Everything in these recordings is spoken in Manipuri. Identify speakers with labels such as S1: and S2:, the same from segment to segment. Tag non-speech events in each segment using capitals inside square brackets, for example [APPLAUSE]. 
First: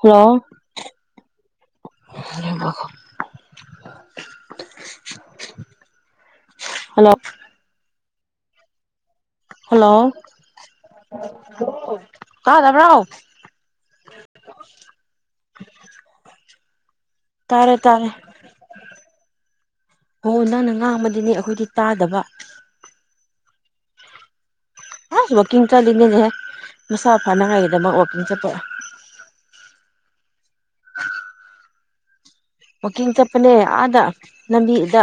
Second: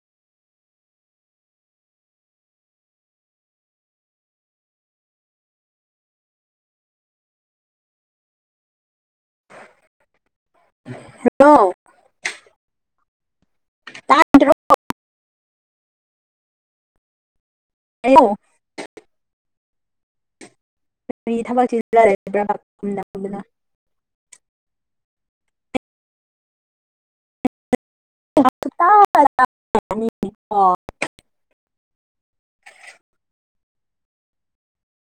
S1: ꯍꯂꯣ ꯑꯗꯨ ꯃꯈꯈ [INAUDIBLE] ꯍꯜꯂꯣ ꯍꯜꯂꯣ
S2: ꯅꯣ
S1: ꯇꯥꯗꯕꯔꯣ
S2: ꯇꯣ [INAUDIBLE]
S1: [INAUDIBLE] ꯇꯔꯦ ꯇꯔꯦ
S2: ꯀꯔꯤ
S1: ꯍꯣ ꯅ ꯉꯥꯡꯕꯗꯤꯅꯦ
S2: ꯊꯕꯛ
S1: ꯑꯩꯈꯣꯏꯗꯤ
S2: ꯆꯤꯜꯂ
S1: ꯇꯥꯗꯕ
S2: ꯂꯩꯕ꯭ꯔꯕ ꯀꯨꯝꯅꯕꯗ
S1: ꯑꯁ ꯋꯥꯀꯤꯡ ꯆꯠꯂꯤꯅꯦꯍꯦ ꯁꯥ ꯐꯅꯉꯥꯏꯒꯤꯗꯃꯛ ꯋꯥꯛꯀꯤꯡ ꯆꯠꯄ
S2: ꯁꯨꯛꯇꯥ ꯇꯥꯗ꯭ꯔꯅꯤꯀꯣ
S1: ꯋꯥꯀꯤꯡ ꯆꯄꯅꯦ ꯑꯥꯗ ꯂꯝꯕꯤꯗ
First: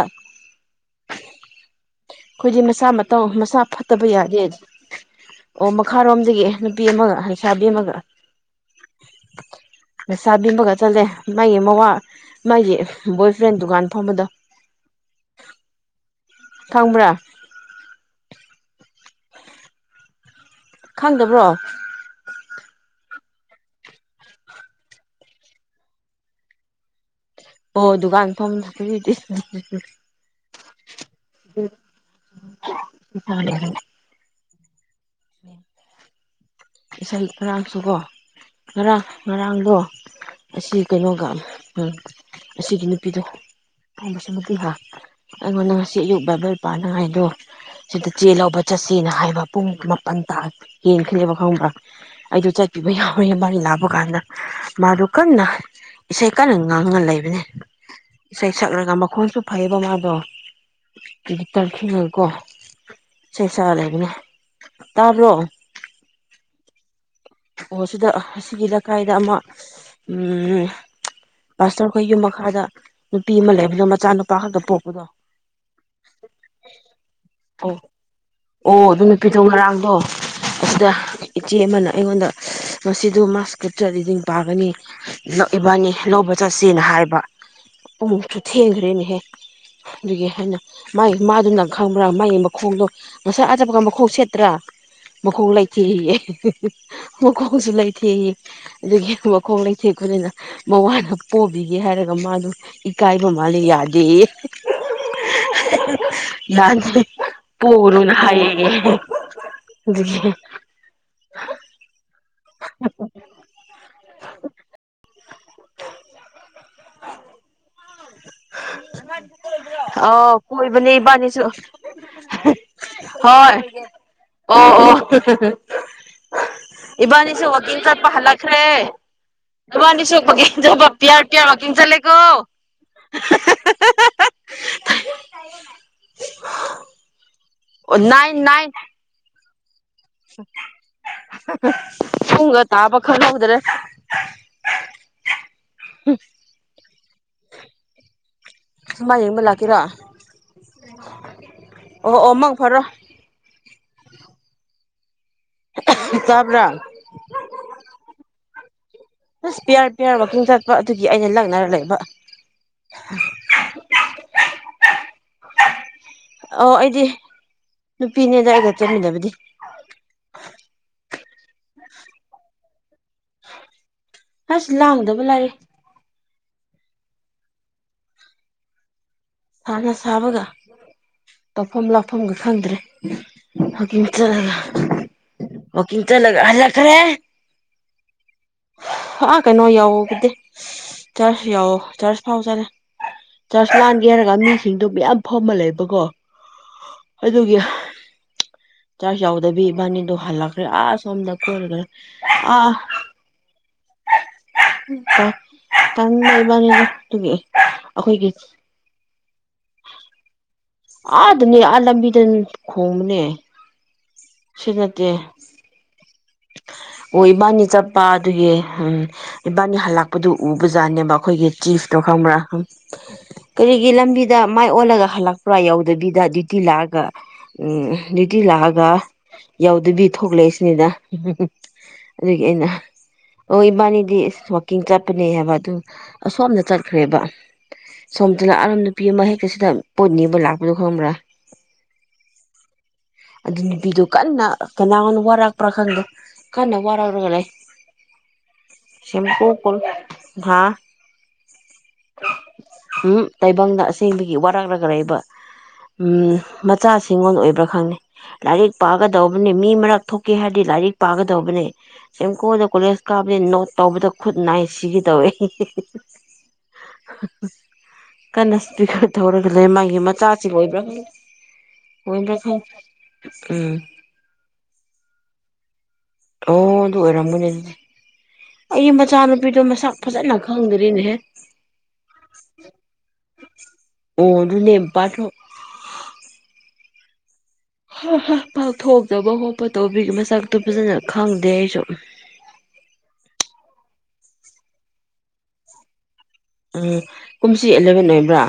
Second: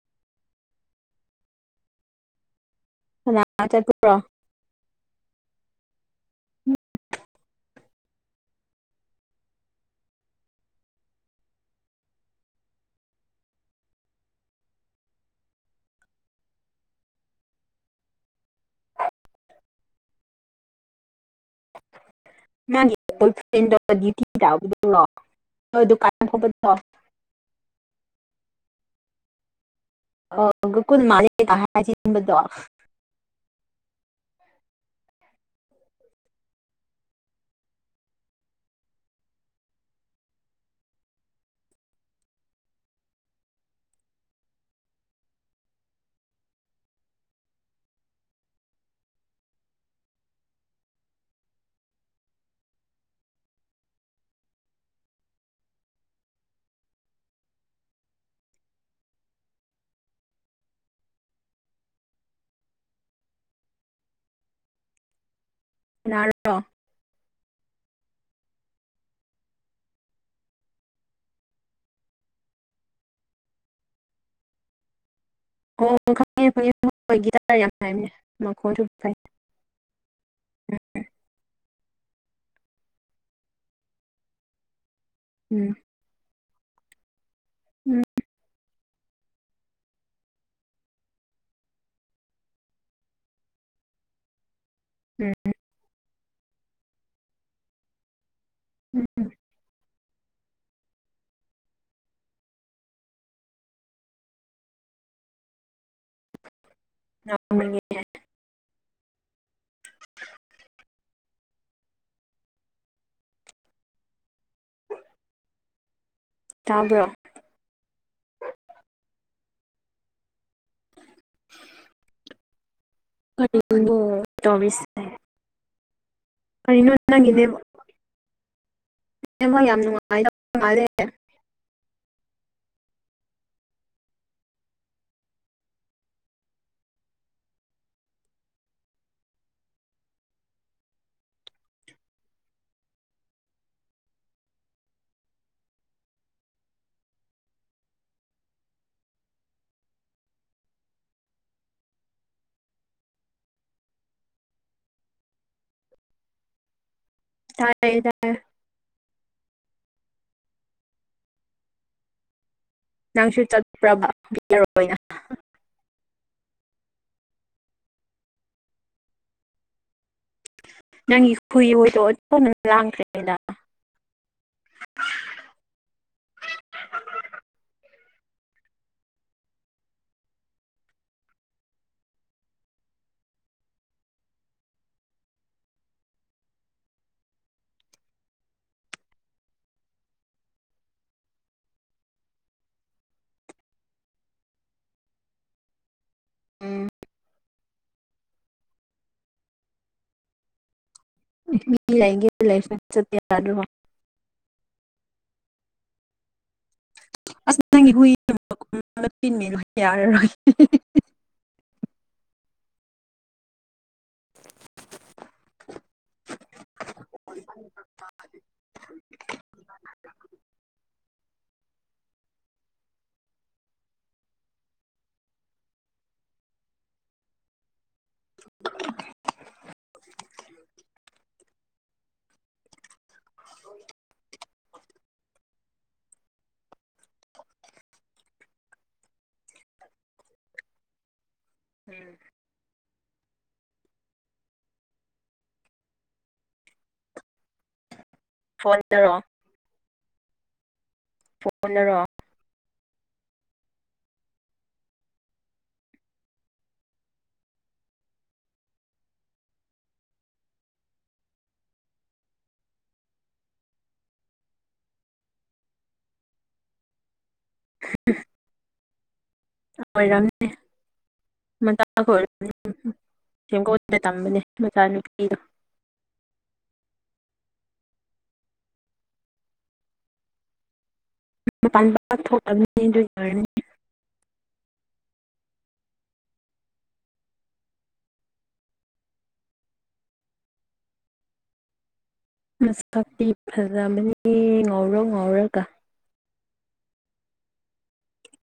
S1: ꯑꯩꯈꯣꯏꯗꯤ ꯃꯁꯥ ꯃꯇꯧ
S2: ꯀꯅꯥ
S1: ꯃꯁꯥ ꯐꯠꯇꯕ
S2: ꯆꯠꯄ꯭ꯔꯣ
S1: ꯌꯥꯗꯦ ꯑꯣ ꯃꯈꯥꯔꯣꯝꯗꯒꯤ ꯅꯨꯄꯤ ꯑꯃꯒ ꯂꯩꯩꯁꯥꯕꯤ ꯑꯃꯒ ꯂꯩꯁꯥꯕꯤꯕꯒ ꯆꯠꯂꯦ ꯃꯥꯒꯤ ꯃꯋꯥ ꯃꯥꯒꯤ ꯕꯣꯏ ꯐ꯭ꯔꯦꯟ ꯗꯨꯀꯥꯟ ꯐꯝꯕꯗꯣ [INAUDIBLE] ꯈꯪꯕ꯭ꯔꯥ ꯈꯪꯗꯕ꯭ꯔꯣ
S2: ꯃꯥꯒꯤ ꯐ꯭ꯔꯗ ꯂꯣꯑꯣ [INAUDIBLE] ꯗꯨꯀꯥꯟ ꯈꯕ ꯊꯣ [INAUDIBLE]
S1: ꯑꯣ ꯗꯨꯀꯥꯟ ꯐꯝ
S2: ꯑꯒꯒꯨꯜ ꯃꯥꯅꯤꯕꯗ [INAUDIBLE]
S1: ꯏꯁꯩ ꯈꯔꯥꯡꯁꯨꯀꯣ ꯉꯔꯥꯡ ꯉꯔꯥꯡꯗꯣ ꯑꯁꯤ ꯀꯩꯅꯣꯒ ꯑꯁꯤꯒꯤ ꯅꯨꯄꯤꯗꯣ ꯃꯥꯏ ꯃꯆꯟꯅꯨꯄꯤꯒ ꯑꯩꯉꯣꯟꯗ ꯉꯁꯤ ꯑꯌꯨꯛ ꯕ ꯄꯅꯉꯥꯏꯗꯣ ꯁꯤꯗ ꯆꯦ ꯂꯧꯕ ꯆꯠꯁꯤꯅ ꯍꯥꯏꯕ ꯄꯨꯡ ꯄꯟ ꯀꯦꯟꯈ꯭ꯔꯦꯕ ꯈꯪꯕ꯭ꯔꯥ ꯑꯩꯗꯣ ꯆꯠꯄꯤꯕ ꯌꯥꯎꯋꯦ ꯃꯥꯒꯤ ꯂꯥꯞꯄ ꯀꯥꯟꯗ ꯃꯥꯗꯣ ꯑꯗꯨ ꯀꯟꯅ ꯏꯁꯩ ꯀꯟꯅ ꯉꯥꯡꯉ ꯂꯩꯕꯅꯦ ꯏꯁꯩ ꯁꯛꯂꯒ ꯃꯈꯣꯟꯁꯨ ꯐꯩꯌꯦꯕ ꯃꯥꯗꯣ ꯒꯤꯇꯔ ꯈꯤꯉꯀꯣ ꯁ ꯆꯥ ꯂꯩꯕꯅꯦ ꯇꯥꯕ꯭ꯔꯣ
S2: ꯅꯔꯣ
S1: ꯑꯣ ꯁꯤꯗ ꯑꯁꯤꯒꯤ ꯂꯩꯀꯥꯏꯗ ꯑꯃ ꯎꯝ ꯃꯥꯁꯇꯔꯈꯣꯏ ꯌꯨꯝ ꯃꯈꯥꯗ ꯅꯨꯄꯤ ꯑꯃ ꯂꯩꯕꯅꯦ ꯃꯆꯥ ꯅꯨꯄꯥ ꯈꯛꯇ ꯄꯣꯛꯄꯗꯣ
S2: ꯑꯣ [INAUDIBLE] ꯐ ꯑꯣꯏ ꯇꯔ ꯌꯥꯝ
S1: ꯑꯣ
S2: ꯍꯥꯏꯕꯅꯦ ꯃꯈꯣꯏꯁꯨ
S1: ꯑꯣ ꯑꯗꯨ
S2: ꯐꯩ
S1: ꯅꯨꯄꯤꯗꯣ ꯉꯔꯥꯡꯗꯣ ꯑꯁꯤꯗ ꯏꯆꯦ ꯑꯃꯅ ꯑꯩꯉꯣꯟꯗ ꯉꯁꯤꯗ ꯃꯥꯁ ꯀꯠꯇ꯭ꯔ ꯂꯤꯗꯤꯡ ꯄꯥꯒꯅꯤ
S2: ꯎꯝ
S1: ꯏꯕꯥꯅꯤ ꯂꯧꯕ ꯆꯠꯁꯦꯅ ꯍꯥꯏꯕ
S2: ꯎꯝ
S1: ꯑꯃꯨꯛꯁꯨ ꯊꯦꯡꯈ꯭ꯔꯦꯅꯦꯍꯦ ꯑꯗꯨꯒꯤ ꯍꯥꯏꯅ ꯃꯥꯒꯤ ꯃꯥꯗꯨꯅ ꯈꯪꯕ꯭ꯔꯥ ꯃꯥꯒꯤ ꯃꯈꯣꯡꯗꯣ ꯉꯁꯥꯏ ꯑꯆꯞꯄꯀ ꯃꯈꯣꯡ ꯁꯦꯠꯇ꯭ꯔꯥ
S2: ꯎꯝ
S1: ꯃꯈꯈꯣꯡ ꯂꯩꯥꯏꯊꯦ ꯃꯈꯈꯣꯡꯁꯨ ꯂꯩꯥꯏꯊꯦ ꯑꯗꯨꯗꯒꯤ
S2: ꯎꯝ
S1: ꯃꯈꯣꯡ ꯂꯩ ꯊ ꯑꯩꯅꯤꯅ ꯃꯋꯥꯅ ꯄꯣꯕꯤꯒꯦ ꯍꯥꯏꯔꯒ ꯃꯥꯗꯨ ꯏꯀꯥꯏꯕ ꯃꯥꯜꯂꯦ ꯌꯥꯗꯦ ꯂꯥꯟ
S2: ꯉꯥꯎꯔꯤꯅꯦ
S1: ꯄꯣꯔꯣꯅ ꯍꯥꯏ ꯍ [INAUDIBLE]
S2: ꯇꯥꯕ꯭ꯔꯣ
S1: ꯑ ꯀꯣꯏꯕꯅꯦ ꯏꯕꯥꯅꯤꯁꯨ ꯍꯣꯏ
S2: ꯀꯔꯤꯅꯣ
S1: ꯑꯣ
S2: ꯇꯧꯔꯤꯁꯦ
S1: ꯑꯣ
S2: ꯀꯔꯤꯅꯣ ꯅꯪꯒꯤ
S1: ꯏꯕꯅꯤꯁꯨ
S2: ꯅꯦꯠ
S1: ꯋꯥꯀꯤꯡ ꯆꯠꯄ ꯍꯜꯂꯈ꯭ꯔꯦ
S2: ꯅꯦꯠꯋꯥꯛ ꯌꯥꯝ
S1: ꯏꯕꯅꯤꯁꯨ
S2: ꯅꯨꯡꯉꯥꯏꯇꯕ ꯃꯥꯜꯂꯦ
S1: ꯍ ꯄꯤꯌꯔ ꯄꯤꯌꯥꯔ ꯍꯀꯤꯡ ꯆꯠꯂꯦꯀꯣ [UNINTELLIGIBLE] ꯑꯣ ꯅꯥꯟ ꯅꯥꯏꯟ ꯎꯨꯡꯒ ꯇꯥ ꯄꯈꯅ ꯍꯗ꯭ꯔꯦ ꯎ ꯁꯨꯃꯥꯏ ꯌꯦꯡꯕ ꯂꯥꯛꯀꯦꯔꯣ ꯑꯣ ꯑꯣ ꯃꯪ ꯐꯔꯣ ꯆꯕ ꯔꯪ
S2: ꯇꯥꯏꯌꯦ ꯇꯥꯏꯌꯦ
S1: ꯑꯁ ꯄꯤꯌꯥꯔ ꯄꯤꯌꯥꯔ ꯋꯥꯛꯀꯤꯡ ꯆꯠꯄ ꯑꯗꯨꯒꯤ ꯑꯩꯅ ꯂꯛꯅꯔ ꯂꯩꯕ
S2: ꯅꯅꯥꯥꯡꯁꯨꯔ ꯆꯠꯇꯄ꯭ꯔꯔꯅ
S1: ꯑꯣ ꯑꯩꯗꯤ ꯅꯨꯄꯤꯅꯦꯗ ꯑꯩꯒ ꯆꯟꯃꯤꯗꯕꯗꯤ
S2: ꯅꯪꯒꯤ ꯈꯨꯨꯏꯗꯣꯇꯅ ꯂꯥꯡꯈ꯭ꯔꯦꯗ
S1: ꯑꯁ ꯂꯥꯡꯗꯕ ꯂꯥꯏꯔꯦ
S2: ꯍ [UNINTELLIGIBLE]
S1: ꯊꯅ ꯁꯥꯕꯒ ꯇꯧꯐꯝ ꯂꯥꯞꯐꯝꯒ ꯈꯪꯗ꯭ꯔꯦ ꯍꯀꯤꯡ ꯆꯠꯂꯒ ꯑꯣ ꯀꯤꯟ ꯆꯂ ꯍꯜꯂ ꯈꯔꯦ ꯑꯥ ꯀꯩꯅꯣ ꯌꯥꯎꯕꯗꯤ ꯆꯔꯆ ꯌꯥꯎꯑꯣꯣ ꯆꯔꯆ ꯐꯥꯎꯖꯔꯦ ꯆꯔꯆ ꯂ ꯌꯦꯔꯒꯥꯃꯤꯨꯁꯤꯡꯗꯣ ꯃꯌꯥꯝ ꯐꯝꯃ ꯂꯩꯕꯀꯣ
S2: ꯎꯝ
S1: ꯑꯗꯨꯒꯤ ꯆꯥꯛ ꯆꯥꯎꯎꯗꯕꯤ ꯏꯕꯥꯅꯤꯗꯣ ꯍꯜꯂꯛꯈ꯭ꯔꯦ ꯑꯥꯁꯁ ꯁꯗ
S2: ꯃꯤ
S1: ꯀꯔ
S2: ꯂꯩꯒꯦ
S1: ꯑ
S2: ꯂꯩꯁꯨ ꯆꯠꯄ ꯌꯥꯗ꯭ꯔꯣ
S1: ꯀꯕꯅꯤꯒ
S2: ꯑꯁ ꯅꯪꯒꯤ ꯍꯨꯏꯤꯟ ꯌꯥꯔꯔꯣꯏ [UNINTELLIGIBLE]
S1: ꯑꯗꯅꯤ ꯑ ꯂꯝꯕꯤꯗ ꯈꯣꯕꯅꯦ ꯁꯤ ꯅꯠꯇꯦ ꯑꯣ ꯏꯕꯥꯅꯤ ꯆꯠꯄ ꯑꯗꯨꯒꯤ ꯏꯕꯥꯅꯤ ꯍꯜꯂꯛꯄꯗꯨ ꯎꯕꯖꯥꯠꯅꯦꯕ ꯑꯩꯈꯣꯏꯒꯤ ꯆꯤꯐ ꯈꯪꯕ꯭ꯔꯥ ꯀꯔꯤꯒꯤ ꯂꯝꯕꯤꯗ ꯃꯥꯏ ꯑꯣꯜꯂꯒ ꯍꯜꯂꯛꯄ꯭ꯔꯥ ꯌꯥꯎꯗꯕꯤꯗ ꯗ꯭ꯌꯨꯇꯤ ꯂꯑꯒ ꯎ ꯗ꯭ꯌꯨꯇꯤ ꯂꯥꯛꯑꯒ ꯌꯥꯎꯗꯕꯤ ꯊꯣꯛꯂꯛꯏꯁꯤꯅꯤꯅ ꯎꯝ ꯑꯗꯨꯒꯤ ꯑꯩꯅ ꯑꯣ ꯏꯕꯥꯅꯤꯗꯤ ꯑꯁ ꯀꯡ ꯆꯠꯄꯅꯦ ꯍꯥꯏꯕ ꯑꯗꯨ ꯑꯁꯣꯝꯗ ꯆꯠꯈ꯭ꯔꯦꯕ ꯁꯣꯝꯇ ꯂꯥꯛꯑꯔꯝ ꯅꯨꯄꯤ ꯑꯃ ꯍꯦꯛꯇꯁꯤꯗ ꯄꯣꯠꯅꯦꯕ ꯂꯥꯛꯄꯗꯣ ꯈꯪꯕ꯭ꯔꯥ
S2: ꯎꯝ
S1: ꯑꯗꯨ ꯅꯨꯄꯤꯗꯨꯣ ꯀꯟꯅ ꯀꯅꯥꯒ ꯋꯥꯔꯛꯄ꯭ꯔꯥ ꯈꯪꯗꯣ ꯀꯟꯅ ꯋꯥꯔꯛꯔꯒ ꯂꯩ
S2: ꯐꯣꯟꯗꯔꯣ
S1: ꯁꯤꯝꯄꯨ ꯄꯜ ꯥ
S2: ꯐꯨꯅꯔꯣ
S1: ꯎꯝ ꯇꯥꯏꯕꯪꯅ ꯑꯁꯦꯡꯕꯒꯤ ꯋꯥꯔꯥꯛꯂꯒ ꯂꯩꯕ ꯎ ꯃꯆꯥ ꯁꯤꯡꯒꯣ ꯑꯣꯏꯕ꯭ꯔꯥ ꯈꯪꯅꯤ ꯂꯥꯏꯔꯤꯛ ꯄꯥꯒꯗꯧꯕꯅꯤ ꯃꯤ ꯃꯔꯛ ꯊꯣꯛꯀꯦ ꯍꯥꯏꯔꯗꯤ ꯂꯥꯏꯔꯤꯛ ꯄꯥꯒꯗꯧꯕꯅꯦ ꯁꯨꯝ ꯀꯣꯟꯗ ꯀꯣꯂꯦꯖ ꯀꯥꯞꯕꯅꯦ ꯅꯣꯠ ꯇꯧꯕꯗ ꯈꯨꯠ ꯅꯥꯏ ꯁꯤꯒꯗꯧꯋꯦ ꯀꯅꯥꯁꯄꯤ [UNINTELLIGIBLE] ꯊꯧꯔꯒꯂꯦ ꯃꯥꯒꯤ ꯃꯆꯥꯁꯤ ꯑꯣꯏꯕ꯭ꯔꯥ
S2: ꯃꯆꯥ ꯈ
S1: ꯑꯣꯏꯕ꯭ꯔꯥ ꯈꯪ
S2: ꯑꯣꯏꯅꯤ
S1: ꯎꯝ
S2: ꯁꯦꯡꯀꯣꯗ ꯇꯝꯕꯅꯦ ꯃꯆꯥ ꯅꯨꯨꯄꯤꯗꯣ
S1: ꯑꯣ ꯑꯗꯨ ꯑꯣꯏꯔꯝꯒꯅꯤ ꯑꯩ ꯃꯆꯥꯅꯨꯄꯤꯗꯣ ꯃꯁꯛ ꯐꯖꯅ ꯈꯪꯗ꯭ꯔꯤꯅꯦꯍꯦ
S2: ꯃꯄꯥꯟ ꯄꯥꯛ ꯊꯣꯛꯇꯕꯅꯤ ꯑꯗꯨꯒꯤ ꯑꯣꯏꯔꯅꯤ
S1: ꯑꯣ ꯑꯗꯨ ꯅꯦꯝꯄꯥ ꯊ ꯄꯥꯛꯊꯣꯛꯇꯕ ꯈꯣꯠꯄ ꯇꯧꯕꯤꯒꯤ ꯃꯁꯛꯇꯣ ꯐꯖꯅ ꯈꯪꯗꯦ ꯑꯩꯁꯨ
S2: ꯃꯁꯤ ꯐꯖꯕꯅꯦꯍꯦ ꯉꯥꯎꯔꯣꯛ ꯉꯥꯎꯔꯒ
S1: ꯎꯝ ꯀꯨꯝꯁꯤ ꯑꯦꯂꯚꯦꯟ ꯑꯣꯏꯕ꯭ꯔꯥ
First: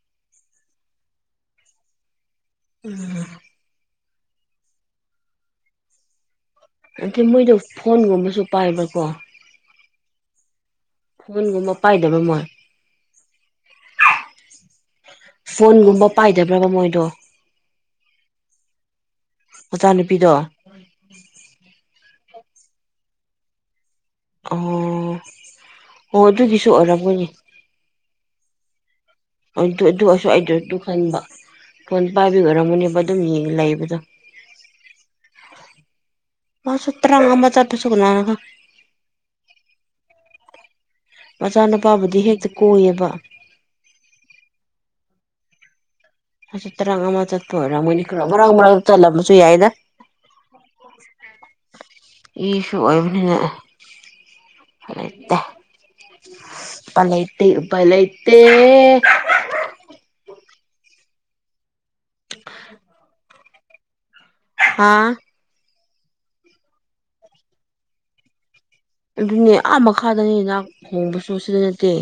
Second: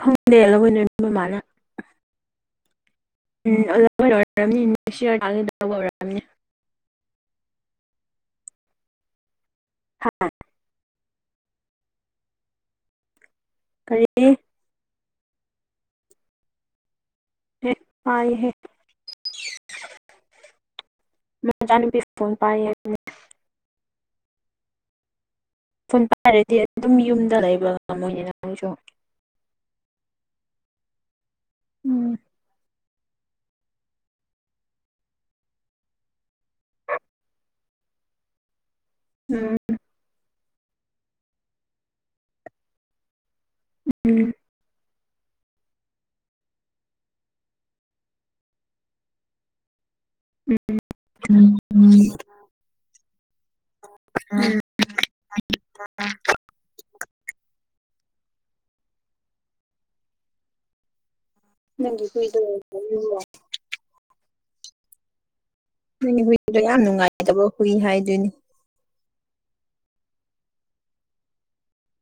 S2: ꯈꯪꯗꯦ ꯂꯣꯏꯅ ꯃꯃꯥꯅ
S1: ꯎꯝ
S2: ꯍꯣꯏ ꯑꯣꯏꯔꯔꯕꯅꯤ ꯅꯦꯛꯁ ꯏꯔꯧꯕ ꯑꯣꯏꯔꯛꯝꯅꯤ
S1: ꯑꯗ ꯃꯣꯏꯗ ꯐꯣꯟꯒꯨꯝꯕꯁꯨ ꯄꯥꯏꯕ꯭ꯔꯥꯀꯣ
S2: ꯍꯥꯥ
S1: ꯐꯣꯟꯒꯨꯝꯕ ꯄꯥꯏꯗꯕ ꯃꯣꯏ
S2: ꯀꯔꯤ
S1: ꯐꯣꯟꯒꯨꯝꯕ ꯄꯥꯏꯗꯕ꯭ꯔꯕ ꯃꯣꯏꯗꯣ
S2: ꯄꯥꯏꯍꯦ
S1: ꯃꯆꯥ ꯅꯨꯨꯄꯤꯗꯣ
S2: ꯃꯆꯥꯅꯨꯄꯤ ꯐꯣꯟ ꯄꯥꯏꯌꯦ ꯍꯥꯏꯕꯅꯦ
S1: ꯑꯣ
S2: ꯐꯣꯟ ꯄꯥꯏꯔꯗꯤ
S1: ꯑꯗꯨꯒꯤꯁꯨ
S2: ꯑꯗꯨꯝ
S1: ꯑꯣꯏꯔꯝꯒꯅꯤ
S2: ꯌꯨꯝꯗ ꯂꯩꯕ ꯀꯥꯝꯕꯨ ꯅꯤꯅ ꯃꯣꯏꯅꯤꯁꯨ
S1: ꯑꯗꯨ ꯑꯗꯨ ꯑꯣꯏꯁꯨ ꯑꯩꯗꯣ ꯑꯗꯨ ꯈꯟꯕ ꯐꯣꯟ
S2: ꯎꯝ
S1: ꯄꯥꯏꯕꯒꯤ ꯑꯣꯏꯔꯝꯒꯅꯤꯕ ꯑꯗꯨꯝ ꯌꯦꯡꯉ ꯂꯩꯕꯗꯣ ꯃꯥꯁꯨ ꯇꯔꯥꯡ ꯑꯃ ꯆꯠꯄꯁꯨ ꯀꯥꯅꯥꯅ ꯈꯪ
S2: ꯎꯝ
S1: ꯃꯆꯥꯅꯨꯄꯥꯕꯨꯗꯤ ꯍꯦꯛꯇ ꯀꯣꯏꯌꯦꯕ
S2: ꯎꯝ
S1: ꯑ ꯇꯔꯪ ꯑꯃ ꯆꯠꯄ ꯑꯣꯏꯔꯝꯒꯅꯤ ꯃꯣꯏꯅꯤ ꯈꯥ ꯃꯔꯥꯡ ꯃꯔꯥꯡ ꯃꯠꯂꯝꯕꯁꯨ ꯌꯥꯏꯗ
S2: ꯎꯝ ꯎꯝ
S1: ꯏꯁꯨ ꯑꯣꯏꯕꯅꯤꯅ
S2: ꯎꯝ
S1: ꯎꯄꯥꯏꯂꯩꯇꯦ ꯎꯄꯥꯏꯂꯩꯇꯦ ꯎꯄꯥꯏꯂꯩ ꯇꯦ
S2: ꯅꯪꯒꯤꯗꯤ ꯑꯗꯨꯝ [UNINTELLIGIBLE]
S1: ꯍꯥ
S2: ꯍꯨꯏꯗꯣ ꯌꯥꯝ ꯅꯨꯡꯉꯥꯏꯇꯕ ꯍꯨꯏ ꯍꯥꯏꯗꯣꯏꯅꯦ
S1: ꯑꯗꯨꯅꯦ ꯑꯥ ꯃꯈꯥꯗꯅꯤ ꯍꯥꯛ ꯍꯣꯡꯕꯁꯨ ꯁꯤꯗ ꯅꯠꯇꯦ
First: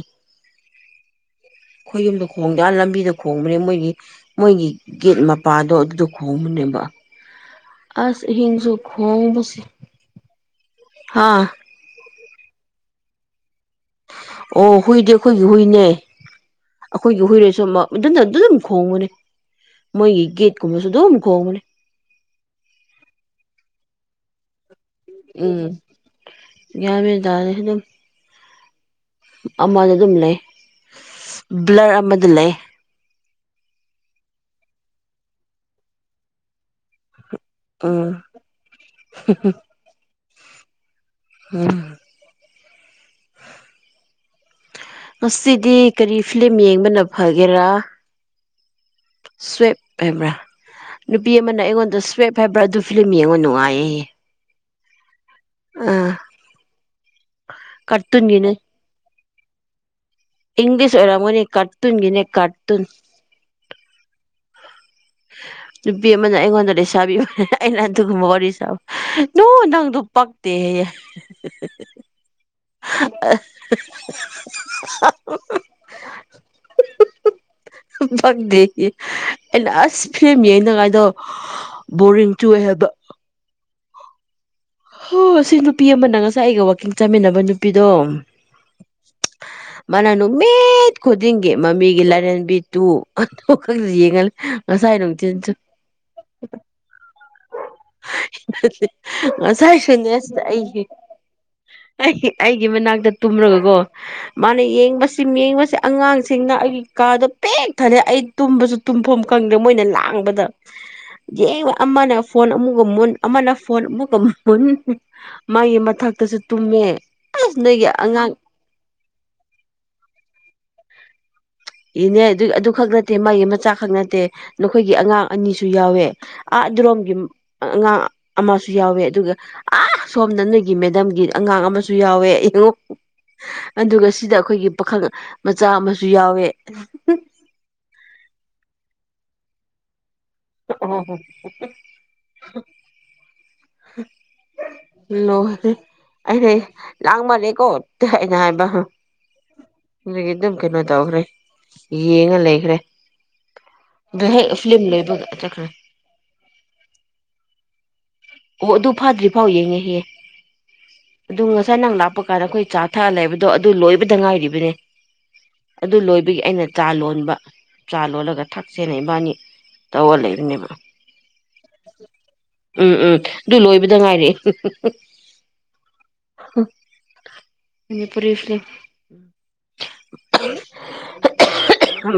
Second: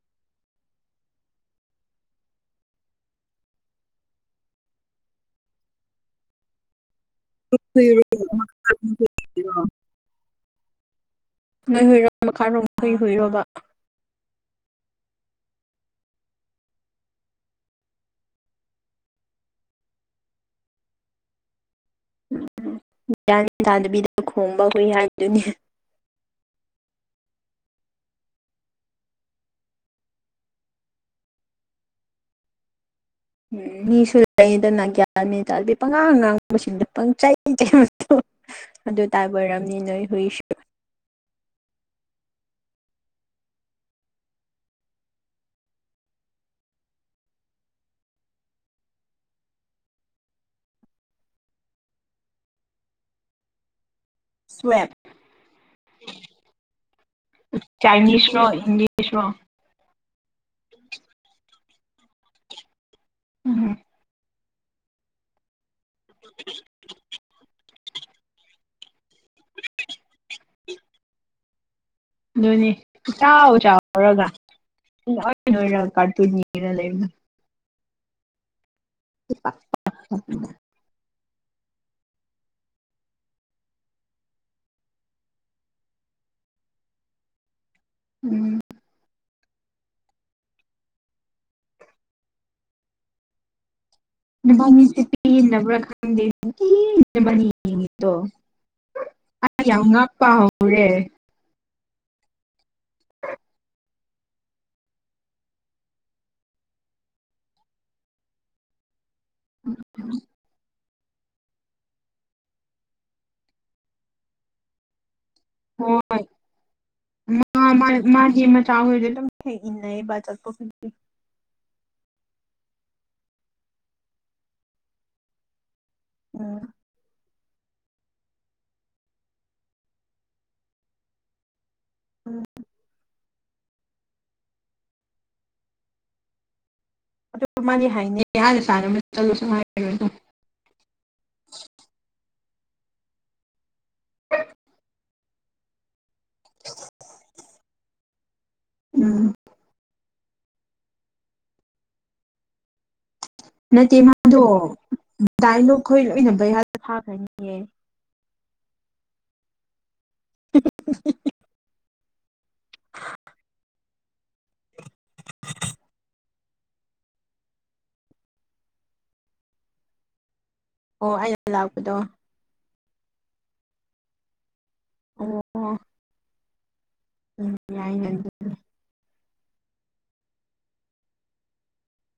S1: ꯑꯩꯈꯣꯏꯌꯨꯝꯗ ꯈꯣꯡꯗ ꯂꯝꯕꯤꯗ ꯈꯣꯡꯕꯅꯦ ꯃꯣꯏꯒꯤ ꯃꯣꯏꯒꯤ ꯒꯦꯠ ꯃꯄꯥꯗꯣ ꯑꯗꯨꯗ ꯈꯣꯡꯕꯅꯤ
S2: ꯍꯨꯏꯔꯣ
S1: ꯑꯁ ꯑꯍꯤꯡꯁꯨ ꯈꯣꯡꯕꯁꯤ ꯍꯥꯥ
S2: ꯅꯣꯏ ꯍꯨꯏꯔꯣ ꯃꯈꯥꯔꯣꯝ ꯈꯣꯏ ꯍꯨꯏꯔꯣꯕ
S1: ꯑꯣ ꯍꯨꯏꯗꯤ ꯈꯣꯏꯒꯤ ꯍꯨꯏꯅꯦ ꯑꯩꯈꯣꯏꯒꯤ ꯍꯨꯏꯔꯣꯏꯁꯨ ꯃꯥ ꯑꯗꯨꯗ ꯑꯗꯨꯝ ꯈꯣꯡꯕꯅꯦ ꯃꯣꯏꯒꯤ ꯒꯦꯠ ꯀꯨꯝꯃꯁꯨ ꯑꯗꯨꯝ ꯈꯣꯡꯕꯅꯦ
S2: ꯒꯌ꯭ꯥꯟ ꯃꯦꯟ ꯇꯥꯗꯥꯕꯤꯗ ꯈꯣꯡꯕ ꯍꯨꯏ ꯍꯥꯏꯕꯗꯨꯅꯤ
S1: ꯒꯌ꯭ꯥꯟꯌꯥ ꯃꯦꯟ ꯇꯥꯗꯥꯔꯦ ꯑꯗꯨꯝ ꯑꯃꯗ ꯑꯗꯨꯝ ꯂꯩ ꯕ꯭ꯂꯔ ꯑꯃꯗ ꯗꯨꯝ ꯂꯩ
S2: ꯎꯝ ꯃꯤꯁꯨ ꯂꯩꯗꯅ ꯒ꯭ꯌꯥꯟ ꯃꯦꯟ ꯇꯥꯗꯕꯤ ꯄꯪꯉꯥꯡ ꯑꯉꯥꯡꯁꯤꯡꯗ ꯄꯪꯆꯩ
S1: ꯎꯝ
S2: ꯑꯗꯨ ꯇꯥꯏꯕ ꯑꯣꯏꯔꯝꯅꯤ ꯅꯣꯏ ꯍꯨꯏꯁꯨ
S1: ꯎꯝ ꯉꯁꯤꯗꯤ ꯀꯔꯤ ꯐꯤꯂꯝ ꯌꯦꯡꯕꯅ ꯐꯒꯦꯔꯥ ꯁ꯭ꯋꯦꯞ ꯍꯥꯢꯕꯔ ꯅꯨꯄꯤ ꯑꯃꯅ ꯑꯩꯉꯣꯟꯗ ꯁ꯭ꯋꯦꯞ ꯍꯥꯏꯕ꯭ꯔꯥ ꯑꯗꯨ ꯐꯤꯂꯝ ꯌꯦꯡꯉꯣ ꯅꯨꯡꯉꯥꯏꯌꯦ
S2: ꯁ꯭ꯋꯦꯞ
S1: ꯑꯥ
S2: ꯆꯥꯏꯅꯤꯁ ꯔꯣ
S1: ꯀꯥꯔꯇꯨꯟꯒꯤꯅꯦ
S2: ꯏꯪꯂꯤꯁꯔꯣ
S1: ꯏꯪꯂꯤꯁ ꯑꯣꯔꯝꯒꯅꯤ ꯀꯔꯇꯨꯟꯒꯤꯅꯦ ꯀꯥꯔꯇꯨꯟ
S2: ꯎꯝ
S1: ꯅꯨꯄꯤ ꯑꯃꯅ ꯑꯩꯉꯣꯟꯗ ꯂꯩꯁꯥꯕꯤ ꯑꯩꯅ ꯑꯗꯨꯒꯨꯝꯕ ꯋꯥꯔꯤ ꯁꯥꯕ ꯅꯣ ꯅꯪꯗꯣ ꯄꯛꯇꯦ ꯍꯥꯏꯌꯦ
S2: ꯑꯗꯨꯅꯤ ꯆꯥꯎ ꯆꯥꯎꯔꯒ ꯏꯅꯣꯏ ꯅꯣꯏꯔꯒ ꯀꯔꯇꯨꯟ ꯉꯦꯡꯉꯥꯒ ꯂꯩꯕꯅꯦ
S1: ꯐꯪꯗꯦ ꯑꯩꯅ ꯑꯁ ꯐꯤꯂꯝ ꯉꯦꯡꯅ ꯉꯥꯏꯗꯣ ꯕꯣꯔꯤꯡ ꯆꯨꯏ ꯍꯥꯏꯕ ꯍꯣ ꯁꯤ ꯅꯨꯄꯤ ꯑꯃꯅ ꯉꯁꯥꯏ ꯑꯩꯒ ꯋꯥꯛꯀꯤꯡ ꯆꯥꯃꯤꯟꯅꯕ ꯅꯨꯄꯤꯗꯣ
S2: ꯎꯝ
S1: ꯃꯥꯅ ꯅꯨꯃꯤꯠ ꯈꯨꯗꯤꯡꯒꯤ ꯃꯥꯃꯤꯒꯤ ꯂꯥꯏꯔꯦꯝꯕꯤ ꯇꯨ ꯑꯗꯨꯈꯛꯇ
S2: ꯅꯚꯁꯤ ꯄ ꯅꯕ꯭ꯔ ꯈ [UNINTELLIGIBLE]
S1: ꯉꯁꯥꯏ [UNINTELLIGIBLE] ꯑꯩ ꯑꯩ ꯑꯩꯒꯤ ꯃꯅꯥꯛꯇ ꯇꯨꯝꯂꯒꯀꯣ ꯃꯥꯅ ꯌꯦꯡꯕꯁꯤ ꯌꯦꯡꯕꯁꯦ ꯑꯉꯥꯡꯁꯤꯡꯅ ꯑꯩꯒꯤ ꯀꯥꯗꯣ ꯄꯦꯛ ꯊꯂꯩ ꯑꯩ ꯇꯨꯝꯕꯁꯨ ꯇꯨꯝꯐꯝ ꯈꯪꯗ꯭ꯔꯦ ꯃꯣꯏꯅ ꯂꯥꯡꯕꯗ ꯌꯦ ꯑꯃꯅ ꯐꯣꯟ ꯑꯃꯨꯛꯒ ꯃꯨꯟ ꯑꯃꯅ ꯐꯣꯟ ꯑꯃꯨꯛꯀ ꯃꯨꯟ ꯃꯥꯒꯤ
S2: ꯍꯣꯏ
S1: ꯃꯊꯛꯇꯁꯨ ꯇꯨꯝꯃꯦ ꯑꯁ
S2: ꯃꯥ
S1: ꯅꯣꯏꯒꯤ
S2: ꯃꯥꯒꯤ ꯃ ꯆꯥꯥꯎꯕ ꯆꯠꯄ ꯐ
S1: ꯏꯅꯦ ꯑꯗꯨ ꯑꯗꯨ ꯈꯛ ꯅꯠꯇꯦ ꯃꯥꯒꯤ ꯃꯆꯥ ꯈꯛ ꯅꯠꯇꯦ ꯅꯈꯣꯏꯒꯤ ꯑꯉꯥꯡ ꯑꯅꯤꯁꯨ ꯨ ꯌꯥꯎꯋꯦ
S2: ꯎꯝ
S1: ꯑꯥ ꯑꯗꯨꯔꯣꯝꯒꯤ ꯑꯉꯥꯡ ꯑꯃꯁꯨ ꯌꯥꯎꯋꯦ ꯑꯗꯨꯒ ꯑ ꯁꯣꯝꯗꯅ ꯅꯣꯏꯒꯤ ꯃꯦꯗꯝꯒꯤ ꯑꯉꯥꯡ ꯑꯃꯁꯨ ꯁꯨ ꯌꯥꯎꯋꯦ ꯌꯦꯡꯉ ꯑꯗꯨꯒ ꯁꯤꯗ ꯑꯩꯈꯣꯏꯒꯤ ꯄꯥꯈꯪ ꯃꯆꯥ ꯑꯃꯁꯨ ꯌꯥꯎꯋꯦ
S2: ꯑꯗꯨ ꯃꯥꯗꯤ ꯍꯥꯏꯅꯤ ꯍꯥꯟꯅ ꯁꯥꯟꯅꯕꯅꯕ ꯆꯠꯂꯣ ꯁꯉꯔ ꯑꯗꯨꯝ
S1: ꯎꯝ [UNINTELLIGIBLE] ꯂꯥꯥꯡꯃꯥꯜꯂꯩꯀꯣ ꯅ ꯍꯥꯏꯕ
S2: ꯎꯝ
S1: ꯑꯗꯨꯗꯒꯤ ꯑꯗꯨꯝ ꯀꯩꯅꯣ ꯇꯧꯈ꯭ꯔꯦ ꯌꯦꯡꯉ ꯂꯩꯈ꯭ꯔꯦ ꯍꯦ ꯐꯤꯂꯝ ꯂꯣꯏꯕ
S2: ꯗꯥꯏꯂꯣꯛ ꯈꯈꯣꯏ ꯂꯣꯏꯅꯕ ꯌꯥꯗ ꯊꯥꯈ꯭ꯔꯅꯤꯌꯦꯦ
S1: ꯑꯣ ꯑꯗꯨ ꯐꯥꯗ꯭ꯔꯤ ꯐꯥꯎ ꯌꯦꯡꯉꯦꯍꯦ ꯑꯗꯨ ꯉꯁꯥꯏ ꯅꯪ ꯂꯥ ꯊꯄ ꯀꯥꯟꯗ ꯑꯩꯈꯣꯏ ꯆꯥ ꯊꯛꯑꯒ ꯂꯩꯕꯗꯣ ꯑꯗꯨ ꯂꯣꯏꯕꯗ ꯉꯥꯏꯔꯤꯕꯅꯦ ꯑꯗꯨ ꯂꯣꯏ ꯑꯗꯨꯒꯤ ꯑꯩꯅ ꯆꯥ ꯂꯣꯟꯕ ꯆꯥ ꯂꯣꯜꯂꯒ ꯊꯛ ꯁꯦ ꯏꯕꯥꯅꯤ ꯇꯧꯔ ꯂꯩꯕꯅꯦꯕ
S2: ꯑꯣ ꯑꯩꯅ ꯂꯥꯛꯄꯗꯣ
S1: ꯎꯝ ꯎꯝ ꯑꯗꯨ ꯂꯣꯏꯕꯗ ꯉꯥꯏꯔꯑꯦ
S2: ꯑꯣ ꯎꯝ
S1: ꯑ
S2: ꯌꯥꯏꯅꯦ ꯑꯗꯨ
S1: ꯄꯨꯁꯂ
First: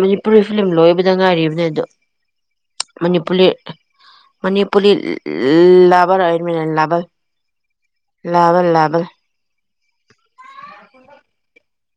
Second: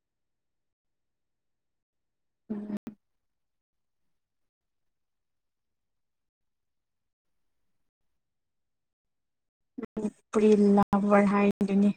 S1: ꯃꯅꯤꯄꯨꯔꯤ ꯐꯤꯂꯝ ꯂꯣꯏꯕꯗ ꯉꯥꯏꯔꯤꯕꯅꯦ ꯑꯗꯣ ꯃꯅꯤꯄꯨꯨꯔ ꯃꯅꯤꯄꯨꯨꯔ ꯂꯕꯔ ꯑꯣꯏꯔꯃꯤ ꯂꯩ ꯂꯕ ꯂꯦꯕꯦꯜ ꯂꯦꯕꯦꯜ
S2: ꯐꯔꯤ ꯂꯚꯔ ꯍꯥꯏꯗꯨꯅꯤ